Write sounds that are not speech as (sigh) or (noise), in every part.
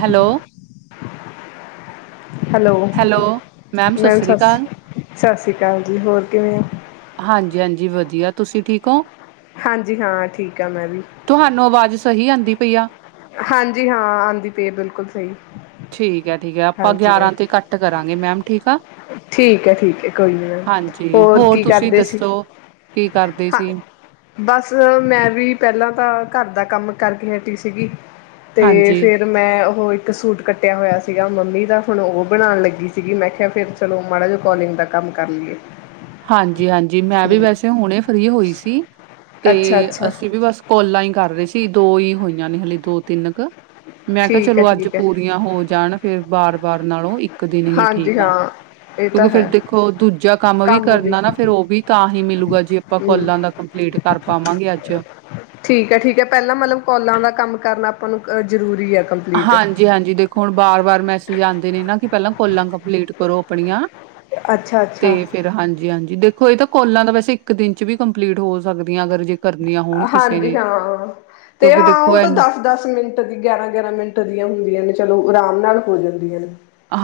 Hello. Hello, ਸਤਿ ma'am ਸ੍ਰੀ ਸਸ ਅਕਾਲ। ਸ ਸ਼੍ਰੀ ਕਾਲ ਜੀ, ਹੋਰ ਕਿਵੇਂ ਔ? ਹਾਂਜੀ-ਹਾਂਜੀ ਵਧੀਆ ਤੁਸੀਂ ਠੀਕ ਹੋ? ਹਾਂਜੀ, ਹਾਂ ਠੀਕ ਆ, ਮੈਂ ਵੀ‌। ਤੁਹਾਨੂੰ ਆਵਾਜ਼ ਸਹੀ ਆਂਦੀ ਪਈ ਆ। ਹਾਂਜੀ ਹਾਂ ਆਂਦੀ ਪੇ ਬਿਲਕੁਲ ਸਹੀ। ਠੀਕ। ਠੀਕ ਹੈ ਠੀਕ ਹੈ ਆਪਾਂ ਹਾਂਜੀ ਹਾਂ ਗਿਆਰਾਂ ਤੇ ਘੱਟ ਕਰਾਂਗੇ ਮੈਮ ਠੀਕ ਆ। ਠੀਕ ਹੈ ਠੀਕ ਹੈ ਕੋਈ ਨੀ ਮੈਮ, ਹਾਂਜੀ ਹੋਰ ਕੀ ਤੁਸੀਂ ਕਰਦੇ ਸੀ? ਦੱਸੋ ਕੀ ਕਰਦੇ ਹਾਂ ਸੀ? ਬਸ ਮੈਂ ਵੀ ਪੈਲਾਂ ਤਾਂ ਘਰ ਦਾ ਕੰਮ ਕਰਕੇ ਹਟੀ ਸੀਗੀ। ਤੇ ਹਾਂਜੀ। ਫੇਰ ਮੈਂ ਓਹ ਇੱਕ ਸੂਟ ਕੱਟਿਆ ਹੋਯਾ ਸੀਗਾ ਮੰਮੀ ਦਾ, ਹੁਣ ਔ ਬਣਾਣ ਲੱਗੀ ਸੀਗੀ ਮੈਂ ਕਿਹਾ ਫੇਰ ਚਲੋ ਮਾੜਾ ਜਾ ਕੋਲਿੰਗ ਦਾ ਕੰਮ ਕਰ ਲੀਏ। ਹਾਂਜੀ ਹਾਂਜੀ, ਮੈਂ ਵੀ ਵੈਸੇ ਹੁਣੇ ਫਰੀ ਹੋਈ ਸੀ, ਤੇ ਅੱਛਾ ਅੱਛਾ ਅਸੀਂ ਵੀ ਬਸ ਕੋਲਾ ਈ ਕਰ ਰੇ ਸੀ। ਤੀ ਦੋ ਈ ਹੋਈਆਂ ਨੇ ਹਲੇ ਦੋ ਤਿੰਨ ਕ ਮੈਂ ਕਿਆ ਠੀਕ ਹੈ ਚਲੋ, ਅੱਜ ਠੀਕ ਹੈ ਪੂਰੀਆਂ ਹੋ ਜਾਣ, ਫੇਰ ਬਾਰ ਬਾਰ ਨਾਲੋਂ ਇੱਕ ਕਦੀ ਲੇ ਹਾਂਜੀ ਠੀਕ ਆ ਹਾਂ ਇਹ ਤਾਂ ਕਿਉਂਕਿ ਫੇਰ ਹੈ ਦੇਖੋ ਦੂਜਾ ਕੰਮ ਵੀ ਕਰਨਾ ਨਾ ਫ਼ੇਰ ਓਹ ਵੀ ਤਾਂ ਹੀ ਮਿਲੂਗਾ ਜੇ ਅਪਾਂ ਹੂੰ ਕੋਲਾਂ ਦਾ ਕੰਪਲੀਟ ਕਰ ਪਾਵਾਂਗੇ ਅੱਜ। ਠੀਕ ਹੈ ਠੀਕ ਹੈ ਪਹਿਲਾਂ ਮਤਲਬ ਕੋਲਾਂ ਦਾ ਕੰਮ ਕਰਨਾ ਆਪਾਂ ਨੂੰ ਅ ਜ਼ਰੂਰੀ ਹੈ। ਕੰਪਲੀਟ ਹਾਂਜੀ ਹਾਂਜੀ ਦੇਖੋ ਹੁਣ ਬਾਰ ਬਾਰ ਮੈਸੇਜ ਆਉਂਦੇ ਨੇ ਨਾ ਕਿ ਪਹਿਲਾਂ ਕਾਲਾਂ ਕੰਪਲੀਟ ਕਰੋ ਆਪਣੀਆਂ। ਅੱਛਾ ਤੇ ਅੱਛਾ ਫੇਰ ਹਾਂਜੀ-ਹਾਂਜੀ ਦੇਖੋ ਇਹ ਤਾਂ ਕੋਲਾਂ ਦਾ ਵੈਸੇ ਇੱਕ ਦਿਨ ਚ ਵੀ ਕੰਪਲੀਟ ਹੋ ਸਕਦਾ। ਹਾਂਜੀ। ਹਾਂ, ਤੇ ਕਿਉਂਕਿ ਹਾਂ ਦੇਖੋ ਉਹ ਤਾਂ ਐਨ ਦਸ-ਦਸ ਮਿੰਟ ਦੀ ਗਿਆਰਾਂ-ਗਿਆਰਾਂ ਮਿੰਟ ੱਟ ਦੀਆਂ ਹੁੰਦੀਆਂ ਨੇ ਚਲੋ ਆਰਾਮ ਨਾਲ ਹੋ ਜਾਂਦੀਆਂ ਨੇ।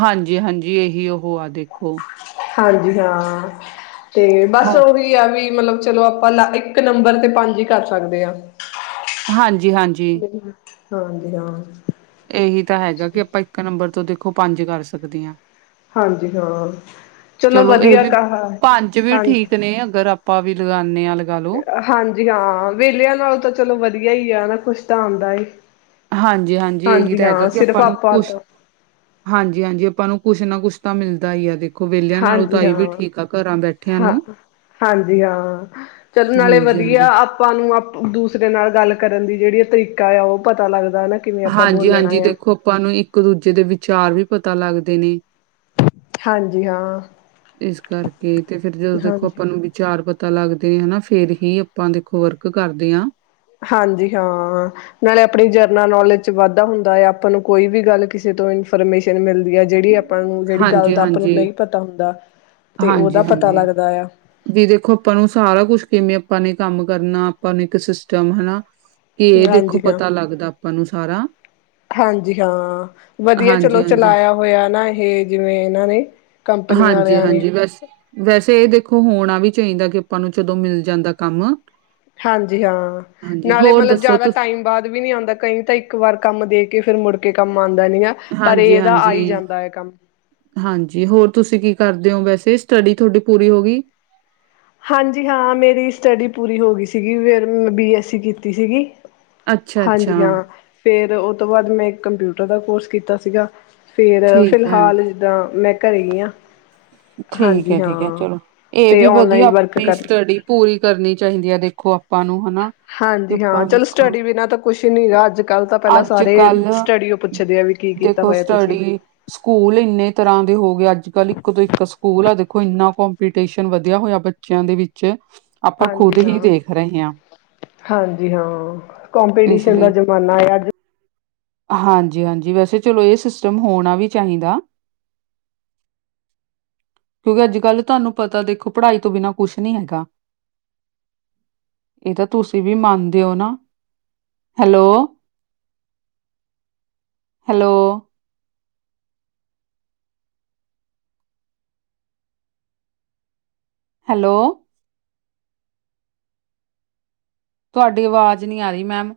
ਹਾਂਜੀ-ਹਾਂਜੀ ਇਹੀ ਉਹ ਆ ਦੇਖੋ ਹਾਂਜੀ। ਹਾਂ, ਤੇ, ਬਸ ਹੋ ਉਹੀ ਆ ਵੀ। ਮਤਲਬ ਚਲੋ ਆਪਾਂ ਲ ਇੱਕ ਨੰਬਰ ਤੇ ਪੰਜ ਹੀ ਕਰ ਸਕਦੇ ਆ। ਹਾਂਜੀ, ਹਾਂਜੀ। ਹਾਂਜੀ ਹਾਂ, ਇਹੀ ਤਾਂ ਹੈਗਾ। ਕਿ ਆਪਾਂ ਇੱਕ ਨੰਬਰ ਤੋਂ ਖੋ ਪੰਜ ਕਰ ਸਕਦੇ ਆ। ਹਾਂਜੀ। ਹਾਂ, ਚਲੋ ਇਹ ਵਧੀਆ ਵੀ ਕ ਹਾਂਜੀ-ਹਾਂਜੀ, ਪੰਜ ਵੀ ਠੀਕ ਨੇ ਅਗਰ ਆਪਾਂ ਵੀ ਲਗਾਨੇ ਆ ਲਗਾ ਲੋ। ਹਾਂ ਵੇਹਲਿਆਂ ਨਾਲੋਂ ਤਾਂ ਚਲੋ ਵਧੀਆ ਹੀ ਆ ਨਾ ਕੁਛ। ਤਾਂ ਆਂਦਾ ਏ। ਹਾਂਜੀ-ਹਾਂਜੀ, ਇਹੀ ਹਾਂਜੀ ਤਾਂ ਹੈਗਾ ਹਾਂ ਕਿ ਸਿਰਫ ਆਪਾਂ ਨੂੰ ਕੁਛ ਤੋਂ ਹਾਂਜੀ-ਹਾਂਜੀ ਆਪਾਂ ਨੂੰ। ਕੁਛ ਨਾ ਕੁਛ ਤਾਂ ਮਿਲਦਾ ਈ ਆ। ਵਿਹਲਿਆਂ ਨਾਲੋਂ ਤਾਂ ਹਾਂਜੀ, ਇਹ ਵੀ ਠੀਕ ਆ ਘਰਾਂ ਬੈਠਿਆਂ ਹਾਂ-ਹਾਂ ਨੂੰ ਹਾਂਜੀ ਹਾਂ, ਚਲੋ ਨਾਲੇ ਵਧੀਆ ਹਾਂਜੀ-ਹਾਂਜੀ, ਆਪਾਂ ਨੂੰ ਦੂਸਰੇ ਨਾਲ ਗੱਲ ਕਰਨ ਦੀ ਜਿਹੜੀ ਤਰੀਕਾ ਆ ਉਹ ਪਤਾ ਲੱਗਦਾ। ਨਾ ਕਿਵੇਂ ਆਪਾਂ ਹਾਂਜੀ ਬੋਲਣਾ ਹਾਂਜੀ, ਆ ਦੇਖੋ ਅੱਪਾਂ ਨੂੰ ਇੱਕ-ਦੂਜੇ ਦੇ ਵਿਚਾਰ ਵੀ ਪਤਾ ਲੱਗਦੇ ਨੇ। ਹਾਂਜੀ ਹਾਂ ਇਸ ਕਰਕੇ ਤੇ ਫੇਰ ਜਦੋਂ ਦੇਖੋ ਹਾਂਜੀ ਆਪਾਂ ਨੂੰ ਵਿਚਾਰ ਪਤਾ ਪਤਾ ਲੱਗਦੇ ਹਨਾ। ਫੇਰ ਹੀ ਆਪਾਂ ਦੇਖੋ ਵਰਕ ਕਰਦੇ ਆ। ਹਾਂਜੀ ਹਾਂ, ਨਾਲੇ ਆਪਣੀ ਜਰਨਲ ਨੋਲੇਜ ਵਾਧਾ ਹੁੰਦਾ ਆ। ਆਪਾਂ ਨੂੰ ਕੋਈ ਵੀ ਗੱਲ ਕਿਸੇ ਤੋਂ ਇਨਫੋਰਮੇਸ਼ਨ ਮਿਲਦੀ ਹੈ ਜਿਹੜੀ ਆਪ। ਆਪਾਂ ਨੂੰ ਜਿਹੜੀ ਗੱਲ ਦਾ ਆਪਾਂ ਨੂੰ ਹਾਂਜੀ-ਹਾਂਜੀ, ਨਹੀਂ ਪਤਾ ਹੁੰਦਾ। ਤੇ ਉਹਦਾ ਪਤਾ ਹਾਂਜੀ-ਹਾਂਜੀ, ਲੱਗਦਾ ਆ ਵੀ ਦੇਖੋ ਆਪਾਂ ਨੂੰ ਸਾਰਾ ਕੁਛ ਕਿਵੇਂ ਅੱ‍ਪਾਂ ਨੀ ਕੰਮ ਕਰਨਾ, ਅੱਪਾਂ ਨੂੰ ਇੱਕ ਸਿਸਟਮ ਹਨਾ। ਕਿ ਇਹ ਦੇਖੋ ਹਾਂਜੀ ਹਾ। ਪਤਾ ਲੱਗਦਾ ਆਪਾਂ ਨੂੰ ਸਾਰਾ ਹਾਂਜੀ ਹਾਂ, ਵਧੀਆ ਚਲੋ ਹਾਂਜੀ-ਹਾਂਜੀ ਚਲਾਇਆ ਹੋਇਆ ਨਾ ਇਹ ਜਿਵੇਂ ਇਹਨਾਂ ਨੇ। ਕੰਪਨੀਆਂ ਵਾਲਿਆਂ ਨੇ। ਹਾਂਜੀ-ਹਾਂਜੀ ਵੈਸੇ, ਵੈਸੇ ਇਹ ਦੇਖੋ। ਹੋਣਾ ਵੀ ਚਾਹੀਦਾ ਕਿ ਆਪਾਂ ਨੂੰ ਜਦੋਂ ਮਿਲ ਜਾਂਦਾ ਕੰਮ। ਹਾਂਜੀ ਹਾਂ ਹਾਂਜੀ ਨਾਲੇ ਹੋਰ ਮਤਲਬ ਦੱਸੋ ਜਿਆਦਾ ਤੁ ਟਾਈਮ ਬਾਅਦ ਵੀ ਨੀ ਆਉਂਦਾ ਕਈ ਤਾਂ ਇੱਕ ਵਾਰ ਕੰਮ ਦੇਖ ਕੇ ਫ਼ਿਰ ਮੁੜਕੇ ਕੰਮ ਆਉਂਦਾ ਨੀ ਆ ਪਰ ਇਹਦਾ ਹਾਂਜੀ-ਹਾਂਜੀ। ਆਈ ਹਾਂਜੀ ਜਾਂਦਾ ਹੈ ਕੰਮ ਹਾਂਜੀ ਹੋਰ ਤੁਸੀਂ ਕੀ ਕਰਦੇ ਹੋ ਵੈਸੇ ਸਟੱਡੀ ਤੁਹਾਡੀ ਪੂਰੀ ਹੋ ਗਈ? ਹਾਂਜੀ ਹਾਂ ਮੇਰੀ ਸਟੱਡੀ ਪੂਰੀ ਹੋ ਗਈ ਸੀਗੀ ਫਿਰ ਮੈ ਬੀ-ਐੱਸੀ ਕੀਤੀ ਸੀਗੀ ਅੱਛਾ-ਅੱਛਾ ਹਾਂਜੀ ਹਾਂ ਫੇਰ ਅਤੇ ਉਹ ਤੋਂ ਬਾਅਦ ਮੈਂ ਕੰਪਿਊਟਰ ਦਾ ਕੋਰਸ ਕੀਤਾ ਸੀਗਾ। ਫੇਰ ਠੀਕ ਹੈ, ਫਿਲਹਾਲ ਜਿੱਦਾਂ ਮੈਂ ਘਰੇ ਹੀ ਆ ਠੀਕ ਹੈ ਠੀਕ ਹੈ ਚਲੋ ਇਹ ਤੇ ਵੀ ਵਧੀਆ ਔਨਲਾਈਨ ਵਰਕ ਆਪਣੀ ਕਰ ਸਟੱਡੀ ਪੂਰੀ ਕਰਨੀ ਚਾਹੀਦੀ ਹੈ (inaudible) ਕਿ ਹਾਂਜੀ ਹਾਂ ਆਪਾਂ ਚਲੋ ਦੇਖੋ ਸਟੱਡੀ ਬਿਨਾਂ ਤਾਂ ਕੁਛ ਨਹੀਂ ਗਾ ਅੱਜ ਕੱਲ੍ਹ ਤਾਂ ਪਹਿਲਾਂ ਅੱਜ ਸਾਰੇ ਕੱਲ ਸਟੱਡੀ ਓ ਪੁੱਛਦੇ ਆ ਵੀ ਕੀ ਕੀਤਾ ਦੇਖੋ ਹੋਇਆ ਤੁਸੀਂ ਸਟੱਡੀ ਸਕੂਲ ਇੰਨੇ ਤਰ੍ਹਾਂ ਦੇ ਹੋ ਗਏ ਅੱਜ ਕੱਲ੍ਹ ਇੱਕ ਤੋਂ ਇੱਕ ਸਕੂਲ ਆ ਦੇਖੋ ਇੰਨਾ ਕੋਂਪੀਟੀਸ਼ਨ ਵਧੀਆ ਹੋਇਆ ਬੱਚਿਆਂ ਦੇ ਵਿੱਚ ਆਪਾਂ ਹਾਂਜੀ ਖੁਦ ਹੀ ਹਾਂ ਦੇਖ ਰਹੇ ਹਾਂ ਹਾਂਜੀ ਹਾਂ ਕੋਂਪੀਟੀਸ਼ਨ ਦਾ ਜਮਾਨਾ ਅੱਜ ਹਾਂਜੀ-ਹਾਂਜੀ ਵੈਸੇ ਚਲੋ ਇਹ ਸਿਸਟਮ ਹੋਣਾ ਵੀ ਚਾਹੀਦਾ, ਕਿਉਂਕਿ ਅੱਜ-ਕੱਲ ਤੁਹਾਨੂੰ ਪਤਾ ਦੇਖੋ ਪੜ੍ਹਾਈ ਤੋਂ ਬਿਨਾਂ ਕੁਛ ਨੀ ਹੈਗਾ ਇਹ ਤਾਂ ਤੁਸੀਂ ਵੀ ਮੰਨਦੇ ਹੋ ਨਾ, ਹੈਲੋ। ਹੈਲੋ ਹੈਲੋ ਤੁਹਾਡੀ ਆਵਾਜ਼ ਨਹੀਂ ਆ ਰਹੀ ਮੈਮ।